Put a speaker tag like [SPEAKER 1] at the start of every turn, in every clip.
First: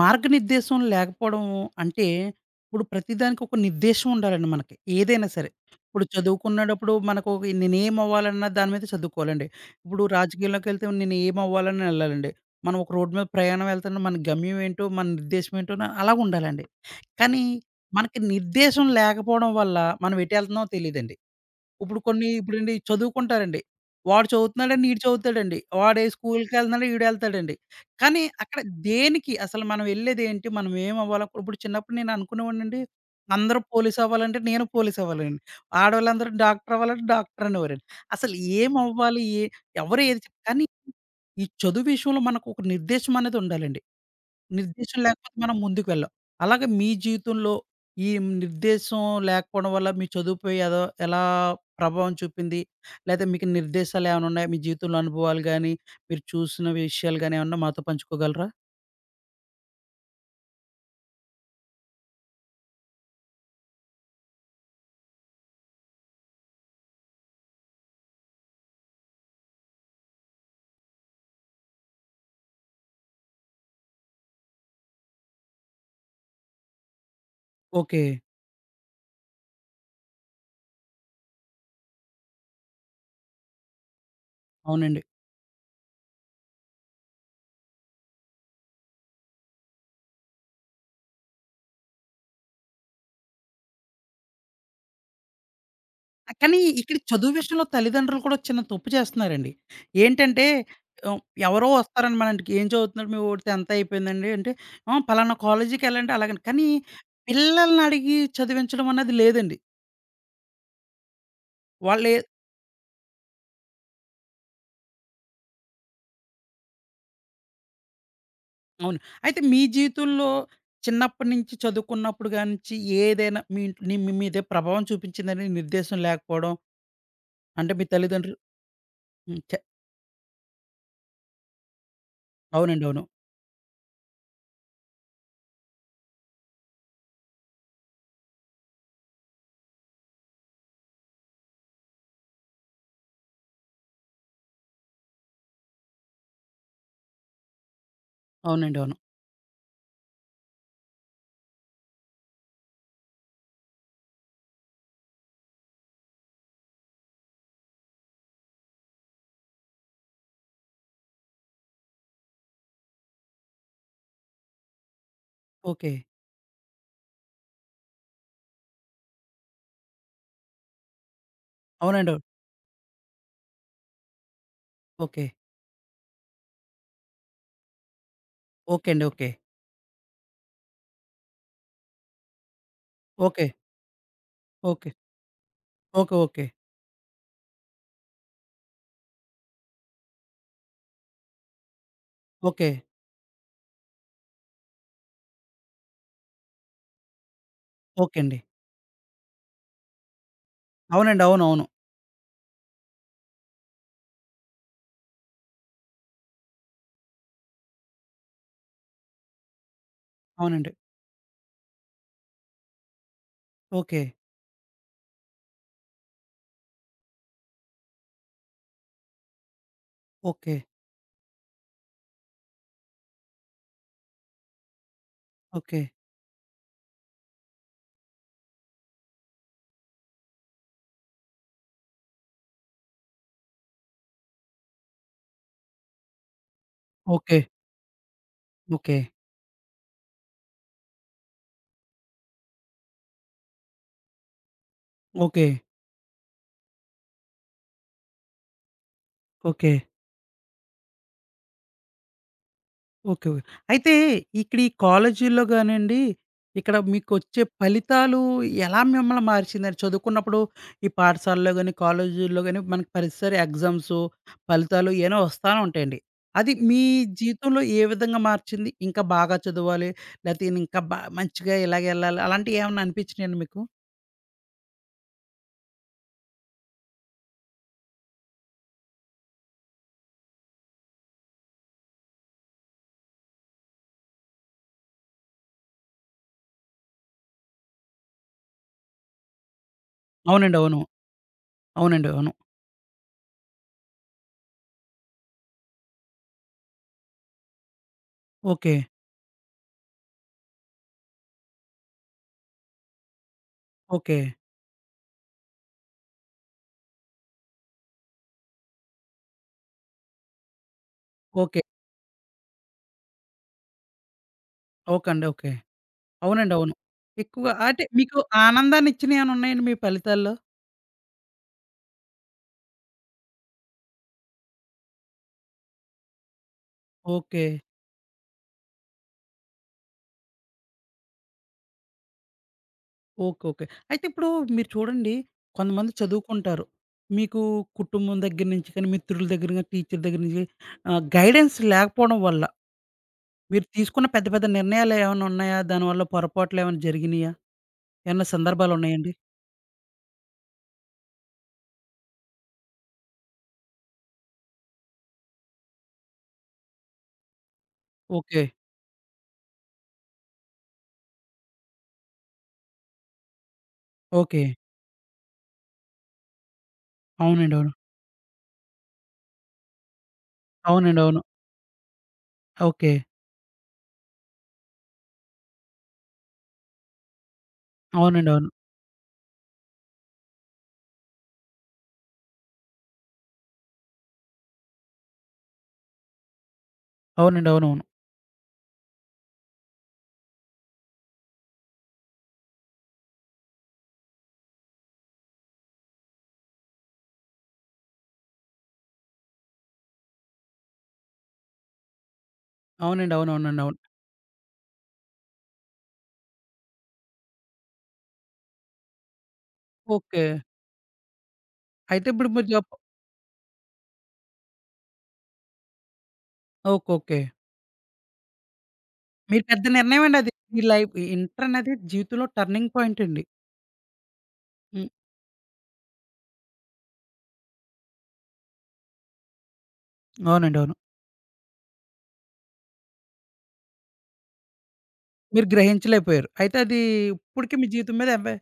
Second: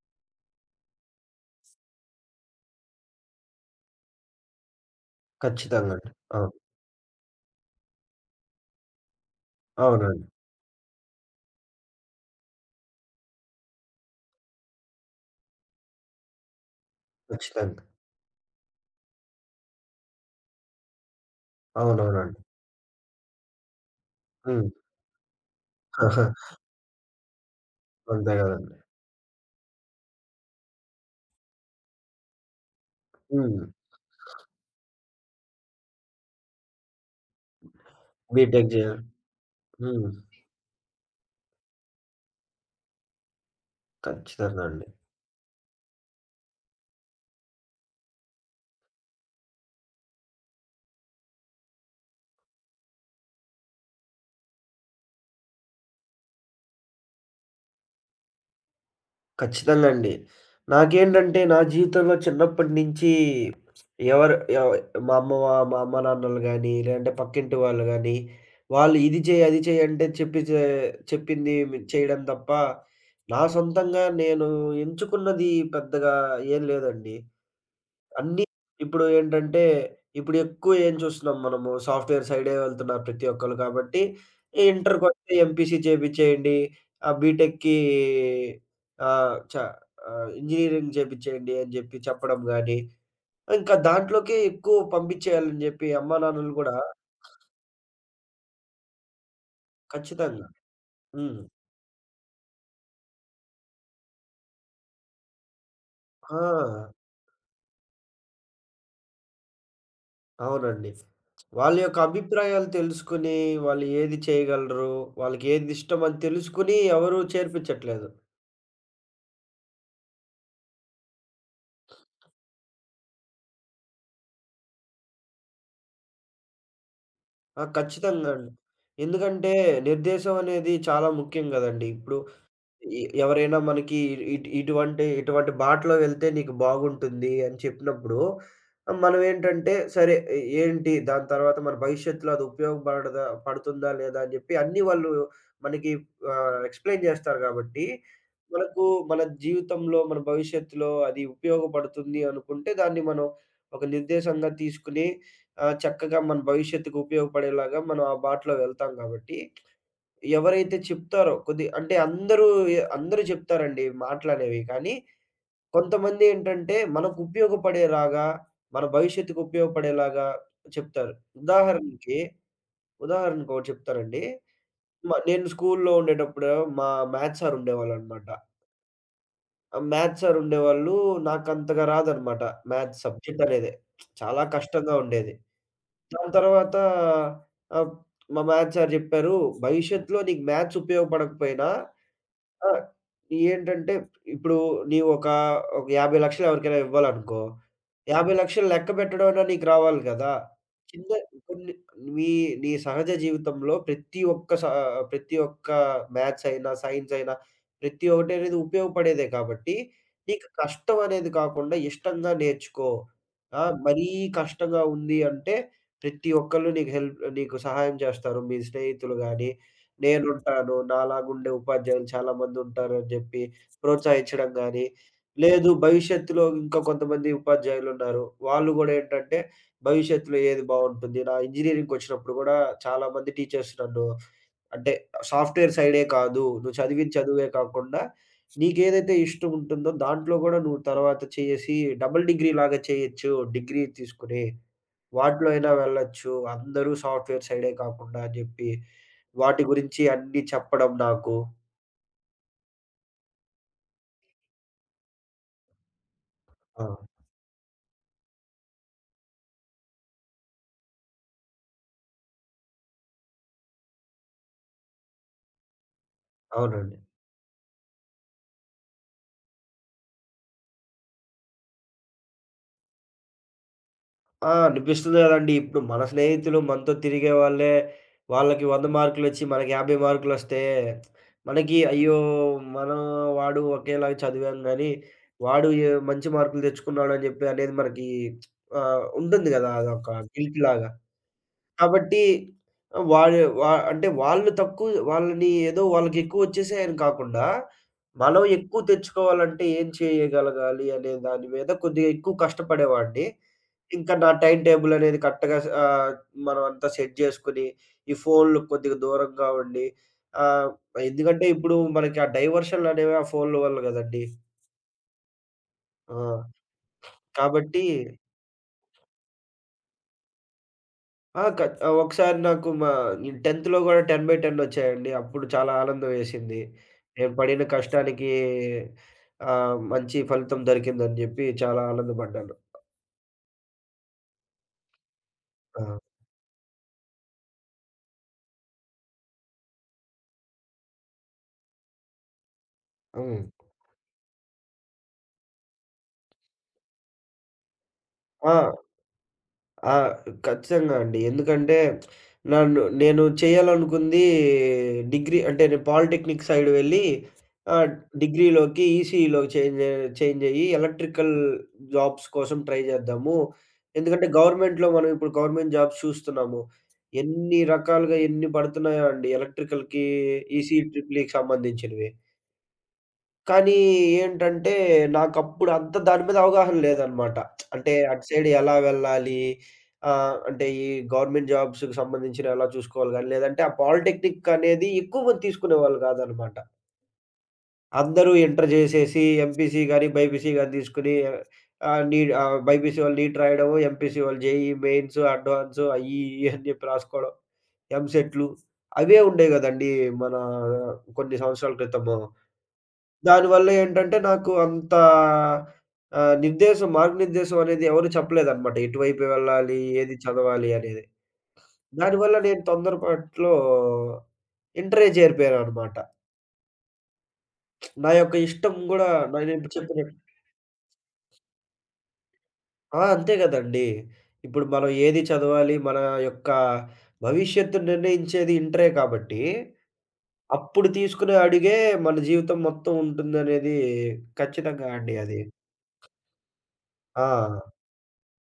[SPEAKER 1] మార్గనిర్దేశం లేకపోవడం అంటే, ఇప్పుడు ప్రతిదానికి ఒక నిర్దేశం ఉండాలండి మనకి. ఏదైనా సరే.
[SPEAKER 2] ఖచ్చితంగా
[SPEAKER 1] ఇప్పుడు
[SPEAKER 2] అండి. అవును.
[SPEAKER 1] చదువుకునేటప్పుడు మనకు ఒక నేనేం అవ్వాలన్నా దాని మీద చదువుకోవాలండి. ఇప్పుడు
[SPEAKER 2] అవునండి.
[SPEAKER 1] రాజకీయంలోకెళ్తే నేను ఏమవ్వాలని ఎళ్ళాలండి. మనం ఒక రోడ్డు మీద ప్రయాణం వెళ్తున్నా మన గమ్యం ఏంటో, మన నిర్దేశం ఏంటో అలాగుండాలండి. కానీ
[SPEAKER 2] ఖచ్చితంగా.
[SPEAKER 1] మనకి నిర్దేశం లేకపోవడం వల్ల మనం ఎటెళ్తున్నామో తెలీదండి. ఇప్పుడు కొన్ని
[SPEAKER 2] అవునవునండి.
[SPEAKER 1] ఇప్పుడండి చదువుకుంటారండి. వాడు
[SPEAKER 2] హ్మ్.
[SPEAKER 1] చదువుతున్నాడండి, ఈడు చదువుతాడండి. వాడే స్కూల్‌కెళ్తున్నాడు, ఈడెళ్తాడండి. కానీ
[SPEAKER 2] అంతే
[SPEAKER 1] అక్కడ
[SPEAKER 2] గదండీ.
[SPEAKER 1] దేనికి అసలు మనం ఎళ్ళేదేంటి? మనం ఏమవ్వాలి? ఇప్పుడు చిన్నప్పుడు నేను అనుకునేవాడినండి, అందరూ
[SPEAKER 2] హ్మ్.
[SPEAKER 1] పోలీస్ అవ్వాలంటే నేను పోలీస్ అవ్వాలండి. ఆడోళ్ళందరూ డాక్టర్ అవ్వాలంటే డాక్టర్ అనేవారండి. అసలు
[SPEAKER 2] బీటెక్ జేయాలి.
[SPEAKER 1] ఏమవ్వాలి? ఏ ఎవరు
[SPEAKER 2] హ్మ్.
[SPEAKER 1] ఏది చెప్ కానీ ఈ చదువు విషయంలో మనకు ఒక నిర్దేశం అనేది ఉండాలండి.
[SPEAKER 2] ఖచ్చితంగా అండి.
[SPEAKER 1] నిర్దేశం లేకపోతే మనం ముందుకు వెళ్ళం. అలాగే మీ జీవితంలో ఈ నిర్దేశం లేకపోవడం వల్ల మీ చదువుపై ఏదో ఎలా ప్రభావం చూపింది? లేతే మీకు నిర్దేశాలు ఏమైనా ఉన్నాయా? మీ జీవితంలో అనుభవాలు గాని, మీరు చూసిన విషయాలు గాని ఏమన్నా మాతో పంచుకోగలరా?
[SPEAKER 2] ఖచ్చితంగా అండి. నాకేంటంటే నా జీవితంలో చిన్నప్పటి నుంచి ఎవరు ఎవ్ మా అమ్మ నాన్నలు గాని, లేదంటే పక్కింటి వాళ్ళు గాని, వాళ్ళు ఇది చేయి, అది చేయి అంటే చెప్పింది చేయడం తప్ప, నా సొంతంగా నేను ఎంచుకున్నది పెద్దగా ఏం లేదండి.
[SPEAKER 1] ఓకే.
[SPEAKER 2] అన్నీ ఇప్పుడు ఏంటంటే, ఇప్పుడు ఎక్కువ ఏం చూస్తున్నాం, మనము సాఫ్ట్‌వేర్ సైడే వెళ్తున్నారు ప్రతి ఒక్కళ్ళు కాబట్టి, ఈ
[SPEAKER 1] అవునండి.
[SPEAKER 2] ఇంటర్‌కొస్తే ఎంపీసీ చేపిచ్చేయండి. బీటెక్‌కి ఆహ్, చ ఇంజినీరింగ్ చేపిచ్చేయండి అని జెప్పి చెప్పడం గాని, ఇంకా దాంట్లోకే ఎక్కువ పంపించేయాలని జెప్పి
[SPEAKER 1] ఆ!
[SPEAKER 2] అమ్మానాన్నలు
[SPEAKER 1] కానీ
[SPEAKER 2] గూడా
[SPEAKER 1] ఇక్కడ చదువు విషయంలో తల్లిదండ్రులు కూడా చిన్న తప్పు చేస్తున్నారండి. ఏంటంటే
[SPEAKER 2] ఖచ్చితంగా.
[SPEAKER 1] ఆహ్,
[SPEAKER 2] హ్మ్.
[SPEAKER 1] ఎవరో వస్తారండి మన ఇంటికి. "ఏం చదువుతున్నాడు మీ వాడు 10థ్ అయిపోయిందండి" అంటే, "ఆ! పలానా కాలేజీకెళ్ళండి" అలాగని. కానీ
[SPEAKER 2] ఆ!
[SPEAKER 1] పిల్లల్ని అడిగి చదివించడం అన్నది లేదండి.
[SPEAKER 2] అవునండి. వాళ్ళ యొక్క
[SPEAKER 1] వాళ్ళే
[SPEAKER 2] అభిప్రాయాలు తెలుసుకొని, వాళ్ళు ఏది చేయగలరు, వాళ్ళకి ఏది ఇష్టమని తెలుసుకొని ఎవరు చేర్పించట్లేదు.
[SPEAKER 1] అవును. అయితే మీ జీవితంలో చిన్నప్పటి నుంచి చదువుకున్నప్పుడు గానించి ఏదైనా మీ ఇంట్లో ని మీ మీదే ప్రభావం చూపించిందని నిర్దేశం లేకపోవడం,
[SPEAKER 2] ఆ!
[SPEAKER 1] అంటే మీ
[SPEAKER 2] ఖచ్చితంగా
[SPEAKER 1] తల్లిదండ్రులు
[SPEAKER 2] అండి.
[SPEAKER 1] హ్మ్.
[SPEAKER 2] ఎందుకంటే
[SPEAKER 1] చె
[SPEAKER 2] నిర్దేశం అనేది చాలా ముఖ్యం గదండీ! ఇప్పుడు
[SPEAKER 1] అవునండి. అవును.
[SPEAKER 2] ఎవరైనా మనకి ఇటువంటి బాటలో వెళ్తే నీకు బాగుంటుంది అని చెప్పినప్పుడు, మనమేంటంటే సరే, ఏంటి దాని తర్వాత మన భవిష్యత్తులో అది ఉపయోగపడదా పడుతుందా లేదా అని చెప్పి అన్నీ వాళ్ళు మనకి ఎక్స్‌ప్లెయిన్ చేస్తారు కాబట్టి,
[SPEAKER 1] అవునండి.
[SPEAKER 2] మనకు
[SPEAKER 1] అవును.
[SPEAKER 2] మన జీవితంలో, మన భవిష్యత్తులో అది ఉపయోగపడుతుంది అనుకుంటే దాన్ని మనం ఒక నిర్దేశంగా తీసుకొని చక్కగా మన భవిష్యత్తుకు ఉపయోగపడేలాగా మనం ఆ బాటలో వెళ్తాం కాబట్టి, ఎవరైతే చెప్తారో కొద్ది అంటే అందరూ అందరూ చెప్తారండి మాటలనేవి. కానీ
[SPEAKER 1] ఓకే.
[SPEAKER 2] కొంతమంది ఏంటంటే మనకు ఉపయోగపడేలాగా, మన భవిష్యత్తుకు ఉపయోగపడేలాగా చెప్తారు.
[SPEAKER 1] అవునండి.
[SPEAKER 2] ఉదాహరణకి,
[SPEAKER 1] అవును.
[SPEAKER 2] ఉదాహరణకొకటి చెప్తారండి.
[SPEAKER 1] ఓకే.
[SPEAKER 2] నేను స్కూలులో ఉండేటప్పుడు మా మ్యాథ్స్ సార్ ఉండేవాళ్ళనమాట.
[SPEAKER 1] ఓకే అండి. ఓకే.
[SPEAKER 2] ఆ మ్యాథ్స్ సార్ ఉండేవాళ్ళు, నాకంతగా రాదనమాట మ్యాథ్స్ సబ్జెక్ట్
[SPEAKER 1] ఓకే.
[SPEAKER 2] అనేది. చాలా
[SPEAKER 1] ఓకే.
[SPEAKER 2] కష్టంగా ఉండేది.
[SPEAKER 1] ఓకే.
[SPEAKER 2] దాని
[SPEAKER 1] ఓకే.
[SPEAKER 2] తర్వాత ఆహ్, మా మ్యాథ్స్ సార్ చెప్పారు, "భవిష్యత్తులో నీకు మ్యాథ్స్ ఉపయోగపడకపోయినా,
[SPEAKER 1] ఓకే.
[SPEAKER 2] ఆ! ఏంటంటే ఇప్పుడు నీవు ఒక 50,00,000 ఎవరికైనా ఇవ్వాలనుకో,
[SPEAKER 1] ఓకే అండి.
[SPEAKER 2] 50,00,000 లెక్క పెట్టడంలో నీకు రావాలి కదా! చిన్న
[SPEAKER 1] అవునండి. అవును. అవును.
[SPEAKER 2] కొన్ని మీ నీ సహజ జీవితంలో ప్రతి ఒక్క మ్యాథ్స్ అయినా, సైన్స్ అయినా ప్రతి ఒక్కటి అనేది ఉపయోగపడేదే కాబట్టి, నీకు
[SPEAKER 1] అవునండి.
[SPEAKER 2] కష్టం అనేది కాకుండా ఇష్టంగా నేర్చుకో. ఆ!
[SPEAKER 1] ఓకే.
[SPEAKER 2] మరీ కష్టంగా ఉంది అంటే ప్రతి ఒక్కళ్ళు నీకు హెల్ప్, నీకు సహాయం చేస్తారు. మీ స్నేహితులు గాని
[SPEAKER 1] ఓకే.
[SPEAKER 2] నేనుంటాను. నాలాగుండే ఉపాధ్యాయులు చాలా మందుంటారు" అని జెప్పి ప్రోత్సహించడం గాని, లేదు
[SPEAKER 1] ఓకే.
[SPEAKER 2] భవిష్యత్తులో ఇంకా కొంతమంది ఉపాధ్యాయులున్నారు. వాళ్ళు గూడా ఏంటంటే, భవిష్యత్తులో ఏది బావుంటుంది? నా ఇంజినీరింగ్‌కొచ్చినప్పుడు గూడా చాలామంది టీచర్స్ నన్ను అంటే సాఫ్ట్‌వేర్ సైడే కాదు, నువ్వు చదివిన
[SPEAKER 1] ఓకే.
[SPEAKER 2] చదువే కాకుండా
[SPEAKER 1] ఓకే.
[SPEAKER 2] నీకేదైతే ఇష్టం ఉంటుందో దాంట్లో గూడా నువ్వు తర్వాత చేసి డబుల్ డిగ్రీ లాగా చేయొచ్చు, డిగ్రీ తీసుకుని
[SPEAKER 1] ఓకే.
[SPEAKER 2] వాటిలో అయినా వెళ్ళొచ్చు, అందరూ సాఫ్ట్‌వేర్ సైడే కాకుండా అని జెప్పి, వాటి
[SPEAKER 1] ఓకే.
[SPEAKER 2] గురించి అన్నీ చెప్పడం నాకు.
[SPEAKER 1] ఓకే. ఓకే. అయితే ఇక్కడ ఈ కాలేజీల్లో గానండి, ఇక్కడ
[SPEAKER 2] ఆ!
[SPEAKER 1] మీకొచ్చే ఫలితాలు ఎలా మిమ్మల్ని మార్చిందండి? చదువుకున్నప్పుడు ఈ పాఠశాలలో గాని, కాలేజీల్లో గాని మనకి ప్రతిసారి ఎగ్జామ్సు, ఫలితాలు ఏవో వస్తానే ఉంటాయండి. అది మీ
[SPEAKER 2] అవునండి.
[SPEAKER 1] జీవితంలో ఏ విధంగా మార్చింది? ఇంకా బాగా చదవాలి, లేతే నేను ఇంకా బా మంచిగా ఇలాగెళ్ళాలి అలాంటివి ఏమన్నా అనిపించినాయండి మీకు?
[SPEAKER 2] ఆ! అనిపిస్తుంది గదండీ! ఇప్పుడు మన స్నేహితులు మనతో తిరిగే వాళ్ళే వాళ్ళకి 100 మార్కులొచ్చి, మనకి 50 మార్కులొస్తే, మనకి అయ్యో! మనం వాడు ఒకేలాగా చదివాం గానీ, వాడు ఏ మంచి మార్కులు తెచ్చుకున్నాడని జెప్పి అనేది మనకి ఉంటుంది గదా! అదొక
[SPEAKER 1] అవునండి.
[SPEAKER 2] గిల్ట్
[SPEAKER 1] అవును.
[SPEAKER 2] లాగా.
[SPEAKER 1] అవునండి.
[SPEAKER 2] కాబట్టి
[SPEAKER 1] అవును.
[SPEAKER 2] వాడు వా అంటే వాళ్ళు తక్కువ వాళ్ళని ఏదో వాళ్ళకెక్కువొచ్చేసాయని కాకుండా, మనం
[SPEAKER 1] ఓకే.
[SPEAKER 2] ఎక్కువ తెచ్చుకోవాలంటే ఏం చేయగలగాలి అనే దాని మీద కొద్దిగా ఎక్కువ కష్టపడేవాడిని. ఇంకా
[SPEAKER 1] ఓకే.
[SPEAKER 2] నా టైమ్ టేబుల్ అనేది కరెక్ట్‌గా మనం అంతా సెట్ చేసుకొని, ఈ ఫోన్‌లకు కొద్దిగా దూరంగా ఉండి, ఆహ్, ఎందుకంటే
[SPEAKER 1] ఓకే.
[SPEAKER 2] ఇప్పుడు మనకి ఆ డైవర్షన్‌లనేవి ఆ ఫోన్‌ల వల్ల కదండీ!
[SPEAKER 1] ఓకే అండి. ఓకే.
[SPEAKER 2] ఆ!
[SPEAKER 1] అవునండి. అవును. ఎక్కువగా
[SPEAKER 2] కాబట్టి
[SPEAKER 1] అంటే మీకు ఆనందాన్నిచ్చినయేమన్నా ఉన్నాయండి మీ ఫలితాల్లో?
[SPEAKER 2] ఆ! ఒకసారి నాకు మా నేను 10థ్‌లో గూడా 10/10 ఒచ్చాయండి. అప్పుడు చాలా ఆనందం వేసింది. నేను
[SPEAKER 1] ఓకే.
[SPEAKER 2] పడిన కష్టానికి మంచి ఫలితం దొరికిందని జెప్పి చాలా ఆనందపడ్డాను.
[SPEAKER 1] ఓకే. ఓకే. అయితే ఇప్పుడు మీరు చూడండి
[SPEAKER 2] ఆ!
[SPEAKER 1] కొంతమంది చదువుకుంటారు. మీకు కుటుంబం దగ్గర నుంచి కానీ, మిత్రుల దగ్గర గాని, టీచర్ దగ్గర నుంచి గైడెన్స్ లేకపోవడం వల్ల
[SPEAKER 2] హ్మ్.
[SPEAKER 1] మీరు తీసుకున్న పెద్ద పెద్ద నిర్ణయాలు ఏమైనా ఉన్నాయా? దానివల్ల పొరపాట్లు ఏమైనా జరిగినాయా? ఏమన్నా
[SPEAKER 2] ఆ!
[SPEAKER 1] సందర్భాలు ఉన్నాయండి?
[SPEAKER 2] ఆ! ఖచ్చితంగా అండి. ఎందుకంటే నన్ను నేను చేయాలనుకుంది డిగ్రీ అంటే నేను పాలిటెక్నిక్ సైడ్ వెళ్ళి, ఆహ్,
[SPEAKER 1] ఓకే.
[SPEAKER 2] డిగ్రీలోకి ఈసీఈలోకి చేంజ్ చేంజ్ అయ్యి ఎలక్ట్రికల్ జాబ్స్ కోసం ట్రై చేద్దాము. ఎందుకంటే
[SPEAKER 1] ఓకే.
[SPEAKER 2] గవర్నమెంట్‌లో మనం ఇప్పుడు గవర్నమెంట్ జాబ్స్ చూస్తున్నాము.
[SPEAKER 1] అవునండి.
[SPEAKER 2] ఎన్ని
[SPEAKER 1] అవును.
[SPEAKER 2] రకాలుగా ఎన్ని పడుతున్నాయో అండి ఎలక్ట్రికల్‌కి, ఈసీఈ
[SPEAKER 1] అవునండి. అవును.
[SPEAKER 2] ట్రిపుల్‌ఈకి సంబంధించినవి.
[SPEAKER 1] ఓకే.
[SPEAKER 2] కానీ ఏంటంటే, నాకప్పుడు అంత దాని మీద అవగాహన లేదనమాట. అంటే అటు
[SPEAKER 1] అవునండి.
[SPEAKER 2] సైడ్
[SPEAKER 1] అవును.
[SPEAKER 2] ఎలా వెళ్ళాలి? అంటే ఈ గవర్నమెంట్ జాబ్స్‌కి సంబంధించినవి ఎలా చూసుకోవాలి గాని, లేదంటే ఆ పాలిటెక్నిక్ అనేది ఎక్కువ మంది తీసుకునేవాళ్ళు కాదనమాట.
[SPEAKER 1] అవునండి. అవునవును.
[SPEAKER 2] అందరూ ఇంటర్ చేసేసి ఎంపీసీ గాని, బైపీసీ గాని తీసుకొని బైపీసీ వాళ్ళు నీట్ రాయడము, ఎంపీసీ వాళ్ళు జేఈఈ మెయిన్స్, అడ్వాన్స్ అయ్యి, ఇయ్యి అని చెప్పి రాసుకోవడం. ఎంసెట్‌లు అవే ఉండేవి కదండీ! మన కొన్ని సంవత్సరాల క్రితము.
[SPEAKER 1] అవునండి. అవునవునండి.
[SPEAKER 2] దానివల్ల
[SPEAKER 1] అవును.
[SPEAKER 2] ఏంటంటే నాకు అంత నిర్దేశం మార్గనిర్దేశం అనేది ఎవరు చెప్పలేదనమాట. ఎటువైపు వెళ్ళాలి? ఏది
[SPEAKER 1] ఓకే.
[SPEAKER 2] చదవాలి? అనేది.
[SPEAKER 1] అయితే ఇప్పుడు
[SPEAKER 2] దానివల్ల
[SPEAKER 1] మీరు
[SPEAKER 2] నేను
[SPEAKER 1] జప్
[SPEAKER 2] తొందరపాట్లో ఇంటరే చేరిపోయాననమాట.
[SPEAKER 1] ఓకే. ఓకే.
[SPEAKER 2] నా యొక్క ఇష్టం గూడా
[SPEAKER 1] మీరు పెద్ద
[SPEAKER 2] నేనిప్పుడు
[SPEAKER 1] నిర్ణయం
[SPEAKER 2] చెప్పినట్టు
[SPEAKER 1] అండి అది. మీ లైఫ్ ఇంటర్ అనేది జీవితంలో టర్నింగ్
[SPEAKER 2] ఆ!
[SPEAKER 1] పాయింట్ అండి.
[SPEAKER 2] అంతే గదండీ! ఇప్పుడు మనం ఏది చదవాలి? మన యొక్క భవిష్యత్తును నిర్ణయించేది ఇంటరే కాబట్టి,
[SPEAKER 1] అవునండి. అవును.
[SPEAKER 2] అప్పుడు తీసుకునే అడుగే మన జీవితం మొత్తం ఉంటుందనేది ఖచ్చితంగా అండి అది.
[SPEAKER 1] మీరు గ్రహించలేకపోయారు. అయితే అది
[SPEAKER 2] ఆ!
[SPEAKER 1] ఇప్పటికి మీ జీవితం మీద ఎంపా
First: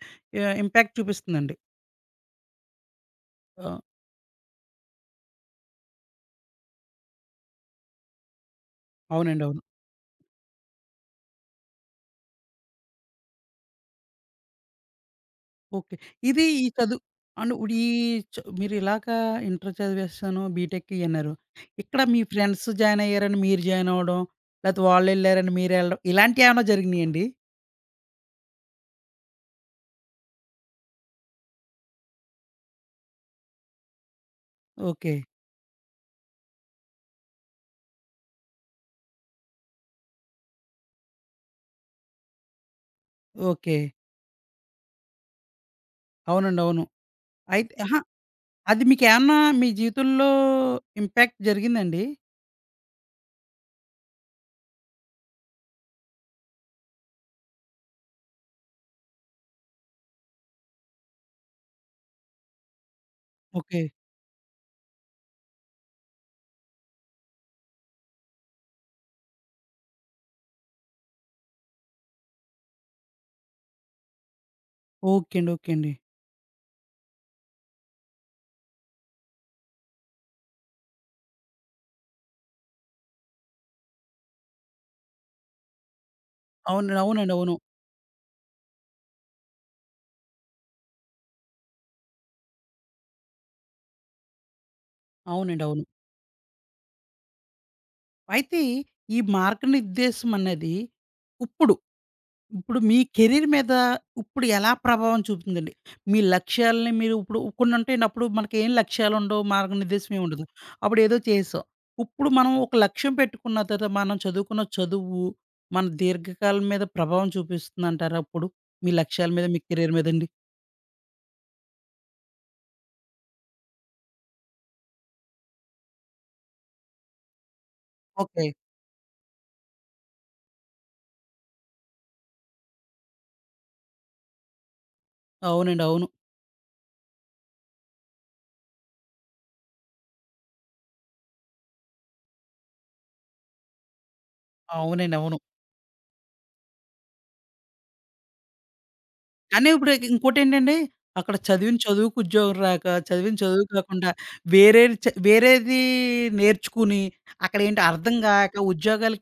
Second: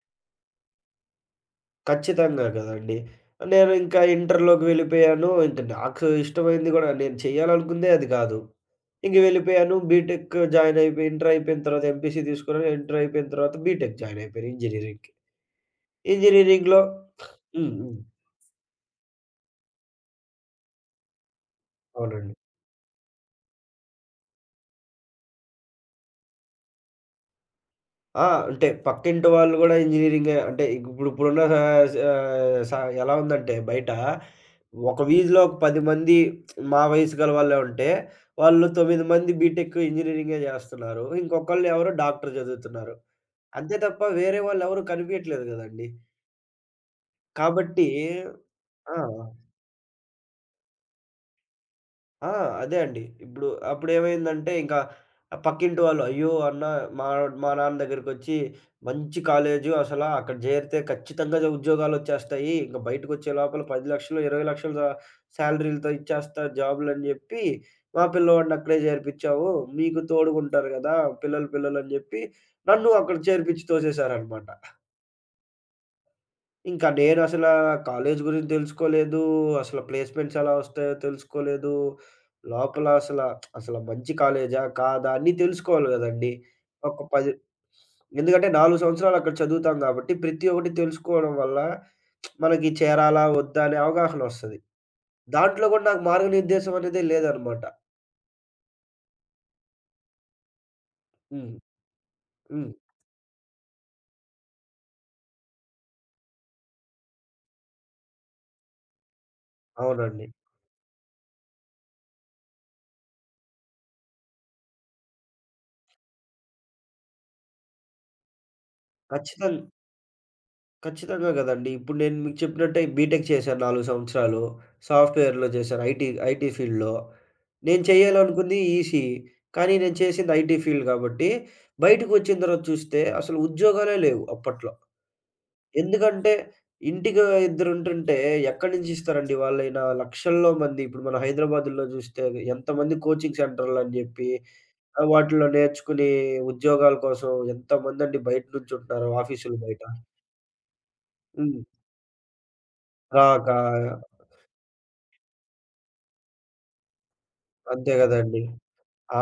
[SPEAKER 1] ఆహ్, ఇంపాక్ట్ చూపిస్తుందండి.
[SPEAKER 2] ఖచ్చితంగా గదండీ! నేను
[SPEAKER 1] ఆ!
[SPEAKER 2] ఇంకా ఇంటర్‌లోకి వెళ్ళిపోయాను. ఇంక నాకు ఇష్టమైంది గూడా నేను చేయాలనుకుందే అది గాదు. ఇంక
[SPEAKER 1] అవునండి. అవును.
[SPEAKER 2] వెళ్ళిపోయాను. బీటెక్ జాయిన్ అయిపోయి ఇంటర్ అయిపోయిన తర్వాత ఎంపీసీ తీసుకున్నాను. ఇంటర్ అయిపోయిన తర్వాత బీటెక్ జాయిన్ అయిపోయాను ఇంజినీరింగ్‌కి.
[SPEAKER 1] ఓకే. ఇది ఈ
[SPEAKER 2] ఇంజినీరింగ్‌లో
[SPEAKER 1] చదువు అండ్
[SPEAKER 2] హ్మ్.
[SPEAKER 1] ఇప్పుడు ఈ
[SPEAKER 2] హ్మ్.
[SPEAKER 1] చ మీరు ఇలాగా ఇంటర్ చదివేస్తాను, బీటెక్ ఇయి అన్నారు. ఇక్కడ మీ
[SPEAKER 2] అవునండి.
[SPEAKER 1] ఫ్రెండ్స్ జాయిన్ అయ్యారని మీరు జాయిన్ అవ్వడం, లేతే వాళ్ళెళ్లారని మీరెళ్ళడం ఇలాంటియేమన్నా జరిగినియండి?
[SPEAKER 2] ఆ! అంటే పక్కింటి వాళ్ళు గూడా ఇంజినీరింగే అంటే ఇప్పుడున్న సా సా ఎలా ఉందంటే బయట ఒక
[SPEAKER 1] ఓకే.
[SPEAKER 2] వీధిలో ఒక 10 మంది మా వయసు గల వాళ్ళే ఉంటే, వాళ్ళు 9 మంది బీటెక్ ఇంజినీరింగే జేస్తున్నారు. ఇంకొకళ్ళు ఎవరో డాక్టర్ చదువుతున్నారు. అంతే
[SPEAKER 1] ఓకే.
[SPEAKER 2] తప్ప వేరే వాళ్ళెవరు కనిపియట్లేదు గదండీ.
[SPEAKER 1] అవునండి. అవును. అయితే
[SPEAKER 2] కాబట్టి
[SPEAKER 1] అహా! అది
[SPEAKER 2] ఆ!
[SPEAKER 1] మీకేమన్నా మీ జీవితంలో ఇంపాక్ట్ జరిగిందండి?
[SPEAKER 2] ఆ! అదే అండి. ఇప్పుడు అప్పుడేమైందంటే ఇంకా పక్కింటి వాళ్ళు, "అయ్యో! అన్న మా మా నాన్న దగ్గరికొచ్చి మంచి కాలేజు అసల అక్కడ చేరితే ఖచ్చితంగా ఉద్యోగాలొచ్చేస్తాయి. ఇంక బయటకొచ్చే లోపల
[SPEAKER 1] ఓకే.
[SPEAKER 2] 10,00,000, 20,00,000 శాలరీలతో ఇచ్చేస్తా జాబులని" చెప్పి, మా పిల్లోడిని అక్కడే చేర్పిచ్చావు. మీకు తోడుగుంటారు గదా! పిల్లలు పిల్లలని చెప్పి నన్ను అక్కడ చేర్పిచ్చి తోసేశారనమాట.
[SPEAKER 1] ఓకే అండి. ఓకే అండి.
[SPEAKER 2] ఇంకా నేనసలా కాలేజ్ గురించి తెలుసుకోలేదు. అసల ప్లేస్‌మెంట్స్ ఎలా వస్తాయో తెలుసుకోలేదు. లోపల అసల, అసల మంచి కాలేజా? కాదా? అన్నీ తెలుసుకోవాలి గదండీ!
[SPEAKER 1] అవునండి.
[SPEAKER 2] ఒక 10
[SPEAKER 1] అవునండి. అవును.
[SPEAKER 2] ఎందుకంటే 4 సంవత్సరాలు అక్కడ చదువుతాం గాబట్టి, ప్రతి ఒక్కటి తెలుసుకోవడం వల్ల మనకి చేరాలా? వద్దా? అనే అవగాహన వస్తది.
[SPEAKER 1] అవునండి.
[SPEAKER 2] దాంట్లో
[SPEAKER 1] అవును.
[SPEAKER 2] గూడా నాకు మార్గనిర్దేశం అనేదే లేదనమాట.
[SPEAKER 1] అయితే ఈ మార్గనిర్దేశం అన్నది
[SPEAKER 2] హ్మ్.
[SPEAKER 1] ఇప్పుడు,
[SPEAKER 2] హ్మ్.
[SPEAKER 1] ఇప్పుడు మీ కెరీర్ మీద ఇప్పుడు ఎలా ప్రభావం చూపుతుందండి? మీ లక్ష్యాలని మీరు ఇప్పుడు కొన్ని ఉంటాయండి. అప్పుడు మనకేం లక్ష్యాలుండవు. మార్గనిర్దేశం ఏమి
[SPEAKER 2] అవునండి.
[SPEAKER 1] ఉండదు. అప్పుడేదో చేసాం. ఇప్పుడు మనం ఒక లక్ష్యం పెట్టుకున్న తర్వాత మనం చదువుకున్న చదువు మన దీర్ఘకాలం మీద ప్రభావం చూపిస్తుందంటారా అప్పుడు? మీ లక్ష్యాల మీద,
[SPEAKER 2] ఖచ్చితం
[SPEAKER 1] మీ కెరీర్ మీదండి?
[SPEAKER 2] ఖచ్చితంగా గదండీ. ఇప్పుడు నేను మీకు చెప్పినట్టే బీటెక్ చేశాను 4 సంవత్సరాలు. సాఫ్ట్‌వేర్‌లో చేశాను. ఐటీ ఫీల్డ్‌లో. నేను
[SPEAKER 1] ఓకే.
[SPEAKER 2] చేయాలనుకుంది ఈసీఈ. కానీ నేను చేసింది ఐటీ ఫీల్డ్ గాబట్టి, బయటికొచ్చిన తర్వాత చూస్తే అసలు ఉద్యోగాలే లేవు అప్పట్లో.
[SPEAKER 1] అవునండి. అవును.
[SPEAKER 2] ఎందుకంటే ఇంటికి ఇద్దరుంటుంటే ఎక్కడి నుంచి ఇస్తారండి, వాళ్ళైనా లక్షల్లో మంది ఇప్పుడు మన హైదరాబాద్‌లో చూస్తే ఎంతమంది కోచింగ్ సెంటర్‌లని జెప్పి
[SPEAKER 1] అవునండి. అవును.
[SPEAKER 2] వాటిలో నేర్చుకుని ఉద్యోగాల కోసం ఎంతమందండి బయట నుంచుంటున్నారు ఆఫీసుల
[SPEAKER 1] కానీ
[SPEAKER 2] బయట.
[SPEAKER 1] ఇప్పుడు ఇంకోటేంటండి, అక్కడ
[SPEAKER 2] హ్మ్.
[SPEAKER 1] చదివిన చదువుకు ఉద్యోగం రాక, చదివిన
[SPEAKER 2] రాక
[SPEAKER 1] చదువు కాకుండా వేరేది నేర్చుకుని, అక్కడేంటి
[SPEAKER 2] అంతే
[SPEAKER 1] అర్థం
[SPEAKER 2] గదండీ.
[SPEAKER 1] గాక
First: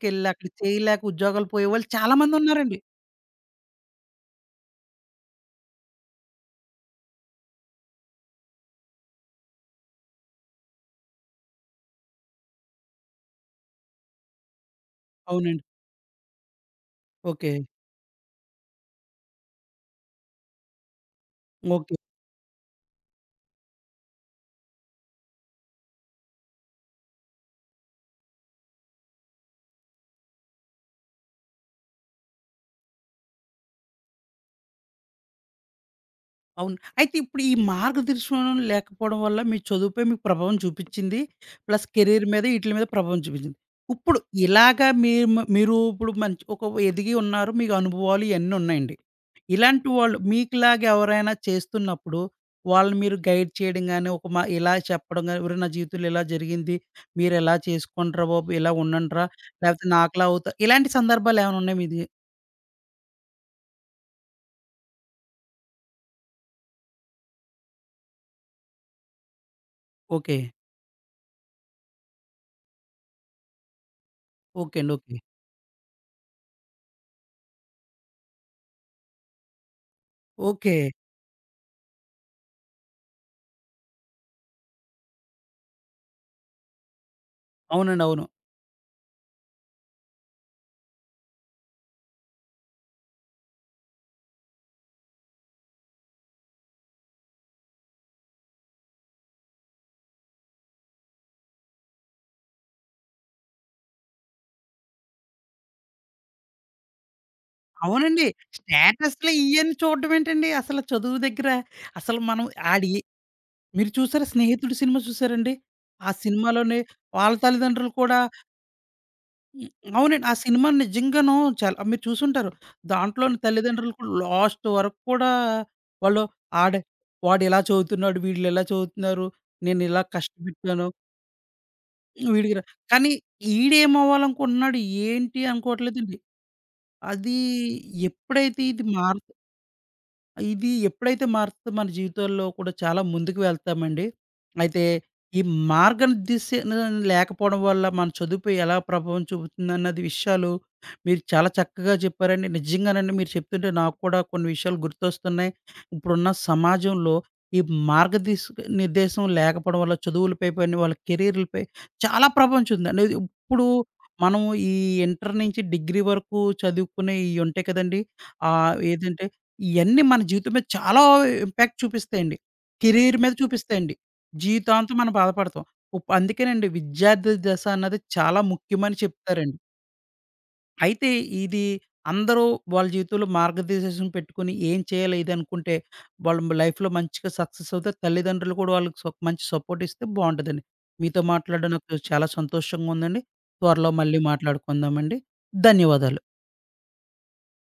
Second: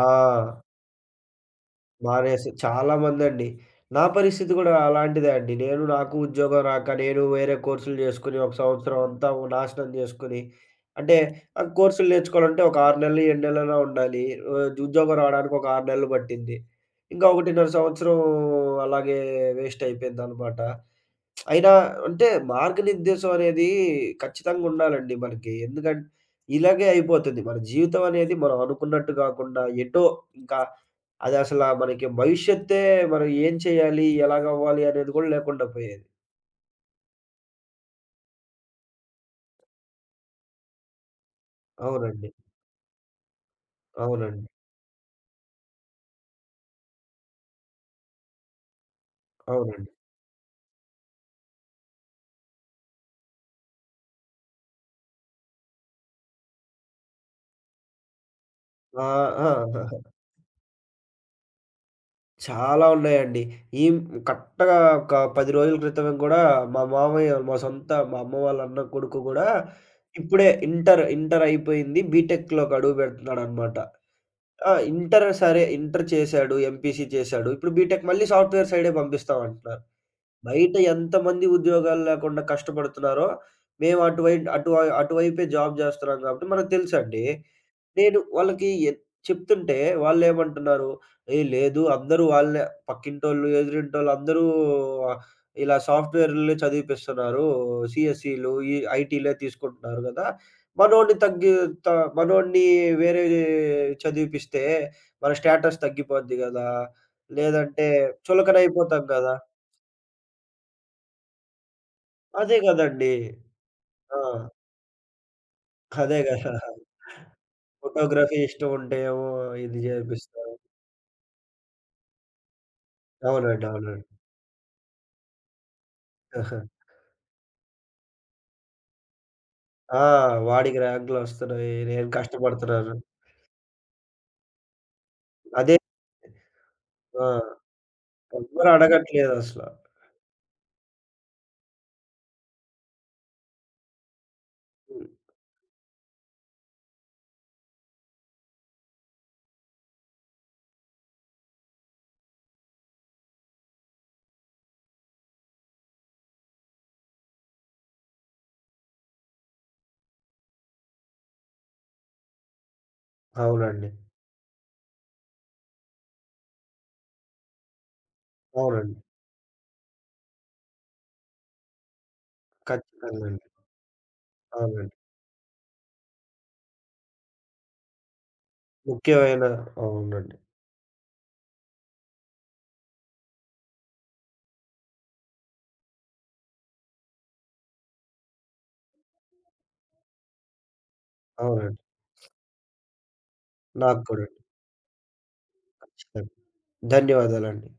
[SPEAKER 2] ఆ!
[SPEAKER 1] అక్కడ చేయలేక ఉద్యోగాలు పోయేవాళ్ళు
[SPEAKER 2] మానేసి
[SPEAKER 1] చాలామందున్నారండి.
[SPEAKER 2] చాలామందండి. నా పరిస్థితి గూడా అలాంటిదే అండి. నేను నాకు ఉద్యోగం రాక నేను వేరే కోర్సులు జేసుకొని ఒక సంవత్సరం అంతా నాశనం జేసుకొని, అంటే ఆ కోర్సులు నేర్చుకోవాలంటే ఒక 6 నెలలు, 7 నెలలైనా ఉండాలి. ఉద్యోగం రావడానికి
[SPEAKER 1] అవునండి.
[SPEAKER 2] ఒక 6 నెలలు బట్టింది. ఇంకా
[SPEAKER 1] ఓకే.
[SPEAKER 2] 1.5 సంవత్సరం అలాగే వేస్ట్ అయిపోయిందనమాట. అయినా
[SPEAKER 1] ఓకే.
[SPEAKER 2] అంటే మార్గనిర్దేశం అనేది ఖచ్చితంగా ఉండాలండి మనకి. ఇలాగే అయిపోతది. మన జీవితం అనేది మనం అనుకున్నట్టు గాకుండా ఎటో ఇంకా అది అసల మనకి భవిష్యత్తే మనం ఏం చేయాలి? ఎలాగవ్వాలి? అనేది గూడా లేకుండా పోయేది.
[SPEAKER 1] అవును. అయితే ఇప్పుడు ఈ మార్గదర్శనం లేకపోవడం వల్ల మీ చదువుపై మీకు ప్రభావం చూపిచ్చింది. ప్లస్ కెరీర్
[SPEAKER 2] అవునండి.
[SPEAKER 1] మీద ఈటిలి మీద ప్రభావం చూపిచ్చింది. ఇప్పుడు
[SPEAKER 2] అవునండి.
[SPEAKER 1] ఇలాగా మీరు మ మీరు ఇప్పుడు మంచి ఒక ఎదిగి ఉన్నారు. మీకు అనుభవాలు ఇయన్నీ ఉన్నాయండి. ఇలాంటి
[SPEAKER 2] అవునండి.
[SPEAKER 1] వాళ్ళు మీకులాగా ఎవరైనా చేస్తున్నప్పుడు వాళ్ళని మీరు గైడ్ చేయడం గాని, ఒక మా ఇలా చెప్పడం గాని, "ఒరేయ్! నా జీవితంలో ఇలా జరిగింది. మీరు ఇలా చేసుకోండిరా బాబు. ఇలా
[SPEAKER 2] ఆ!
[SPEAKER 1] ఉండండిరా.
[SPEAKER 2] ఆ! ఆ,
[SPEAKER 1] లేకపోతే నాకులా అవుతా" ఇలాంటి సందర్భాలేమైనా ఉన్నాయా మీది?
[SPEAKER 2] చాలా ఉన్నాయండి. ఈ కరెక్ట్‌గా ఒక 10 రోజుల క్రితమే గూడా మా మామయ్య, మా సొంత మా అమ్మ వాళ్ళ అన్న కొడుకు గూడా
[SPEAKER 1] ఓకే.
[SPEAKER 2] ఇప్పుడే ఇంటర్ అయిపోయింది. బీటెక్‌లోకి అడుగు బెడుతున్నాడనమాట. ఆ!
[SPEAKER 1] ఓకే అండి. ఓకే.
[SPEAKER 2] ఇంటర్ సరే, ఇంటర్ చేశాడు. ఎంపీసీ చేశాడు. ఇప్పుడు బీటెక్ మళ్ళీ సాఫ్ట్‌వేర్ సైడే పంపిస్తామంటున్నారు. బయట
[SPEAKER 1] ఓకే.
[SPEAKER 2] ఎంతమంది ఉద్యోగాలు లేకుండా కష్టపడుతున్నారో, మేము అటువైపే జాబ్ జేస్తున్నాం గాబట్టి మనకు తెలుసండి.
[SPEAKER 1] అవునండి.
[SPEAKER 2] నేను
[SPEAKER 1] అవును.
[SPEAKER 2] వాళ్ళకి చెప్తుంటే వాళ్ళేమంటున్నారు, "ఏయ్! లేదు అందరూ వాళ్ళే పక్కింటోళ్ళు, ఎదురింటోళ్ళు అందరూ ఇలా సాఫ్ట్‌వేర్‌లే చదివిపిస్తున్నారు. సీఎస్ఈలు, ఈ ఐటీలే తీసుకుంటున్నారు గదా! మనోడిని తగ్గి త మనోడిని వేరే చదివిపిస్తే మన స్టేటస్ తగ్గిపోద్ది గదా! లేదంటే
[SPEAKER 1] అవునండి.
[SPEAKER 2] చులకనైపోతాం
[SPEAKER 1] స్టేటస్‌లు
[SPEAKER 2] గదా!"
[SPEAKER 1] ఇయన్నీ చూడడం ఏంటండి అసలు చదువు దగ్గర, అసలు మనం
[SPEAKER 2] అదే
[SPEAKER 1] ఆడి
[SPEAKER 2] గదండీ!
[SPEAKER 1] మీరు
[SPEAKER 2] ఆ!
[SPEAKER 1] చూసారా 'స్నేహితుడు' సినిమా చూసారండి? ఆ
[SPEAKER 2] అదే గదా!
[SPEAKER 1] సినిమాలోని వాళ్ళ తల్లిదండ్రులు కూడా
[SPEAKER 2] ఫోటోగ్రఫీ ఇష్టం ఉంటే ఏమో
[SPEAKER 1] హ్మ్.
[SPEAKER 2] ఇది
[SPEAKER 1] అవునండి. ఆ
[SPEAKER 2] జేపిస్తారు.
[SPEAKER 1] సినిమా నిజంగాను చాలా మీరు చూసుంటారు. దాంట్లోని
[SPEAKER 2] అవునండి.
[SPEAKER 1] తల్లిదండ్రులు
[SPEAKER 2] అవునండి.
[SPEAKER 1] కూడా లాస్ట్ వరకు కూడా వాళ్ళు
[SPEAKER 2] ఆహా!
[SPEAKER 1] ఆడే వాడు ఇలా చదువుతున్నాడు, వీళ్ళిలా చదువుతున్నారు,
[SPEAKER 2] ఆ!
[SPEAKER 1] నేనిలా
[SPEAKER 2] వాడికి
[SPEAKER 1] కష్టపెట్టాను,
[SPEAKER 2] ర్యాంకులొస్తున్నాయి. నేను
[SPEAKER 1] వీడికి రా
[SPEAKER 2] కష్టపడుతున్నాను.
[SPEAKER 1] కానీ ఈడేమవ్వాలనుకుంటున్నాడు, ఏంటి
[SPEAKER 2] అదే
[SPEAKER 1] అనుకోవట్లేదండి.
[SPEAKER 2] ఆ!
[SPEAKER 1] అది ఎప్పుడైతే
[SPEAKER 2] ఎవ్వరు
[SPEAKER 1] ఇది మారు
[SPEAKER 2] అడగట్లేదసల.
[SPEAKER 1] ఇది ఎప్పుడైతే మారుతుందో మన జీవితాల్లో కూడా చాలా ముందుకు వెళ్తామండి. అయితే
[SPEAKER 2] హ్మ్.
[SPEAKER 1] ఈ మార్గనిర్దేశం లేకపోవడం వల్ల మన చదువుపై ఎలా ప్రభావం చూపుతుందన్నది విషయాలు మీరు చాలా చక్కగా చెప్పారండి. నిజంగానండి మీరు చెప్తుంటే నాకు కూడా కొన్ని విషయాలు గుర్తొస్తున్నాయి. ఇప్పుడున్న సమాజంలో ఈ మార్గదిస్ నిర్దేశం లేకపోవడం వల్ల చదువులపై పని వాళ్ళ కెరీర్‌లపై చాలా ప్రభావం చూపుతుంది. అనేది. ఇప్పుడు
[SPEAKER 2] అవునండి.
[SPEAKER 1] మనం ఈ ఇంటర్ నుంచి డిగ్రీ వరకు చదువుకునే ఇయి ఉంటాయి కదండీ!
[SPEAKER 2] అవునండి.
[SPEAKER 1] ఏదంటే ఇయన్నీ మన జీవితం మీద చాలా ఇంపాక్ట్ చూపిస్తాయండి. కెరీర్
[SPEAKER 2] ఖచ్చితంగా
[SPEAKER 1] మీద
[SPEAKER 2] అండి.
[SPEAKER 1] చూపిస్తాయండి.
[SPEAKER 2] అవునండి.
[SPEAKER 1] జీవితాంతం మనం బాధపడతాం. అందుకేనండి విద్యార్థి దశ అన్నది చాలా ముఖ్యమని
[SPEAKER 2] ముఖ్యమైన
[SPEAKER 1] చెప్తారండి.
[SPEAKER 2] అవునండి.
[SPEAKER 1] అయితే ఇది అందరూ వాళ్ళ జీవితంలో మార్గదిశం పెట్టుకొని ఏం చేయాలి ఇది అనుకుంటే, వాళ్ళు లైఫ్‌లో మంచిగా సక్సెస్ అవుతే తల్లిదండ్రులు కూడా వాళ్ళకి మంచి సపోర్ట్ ఇస్తే బావుంటదండి. మీతో మాట్లాడడం
[SPEAKER 2] అవునండి.
[SPEAKER 1] నాకు చాలా సంతోషంగా ఉందండి. త్వరలో
[SPEAKER 2] నాకు
[SPEAKER 1] మళ్ళీ
[SPEAKER 2] కూడా అండి.
[SPEAKER 1] మాట్లాడుకుందామండి. ధన్యవాదాలు.
[SPEAKER 2] ఖచ్చితంగా. ధన్యవాదాలండి.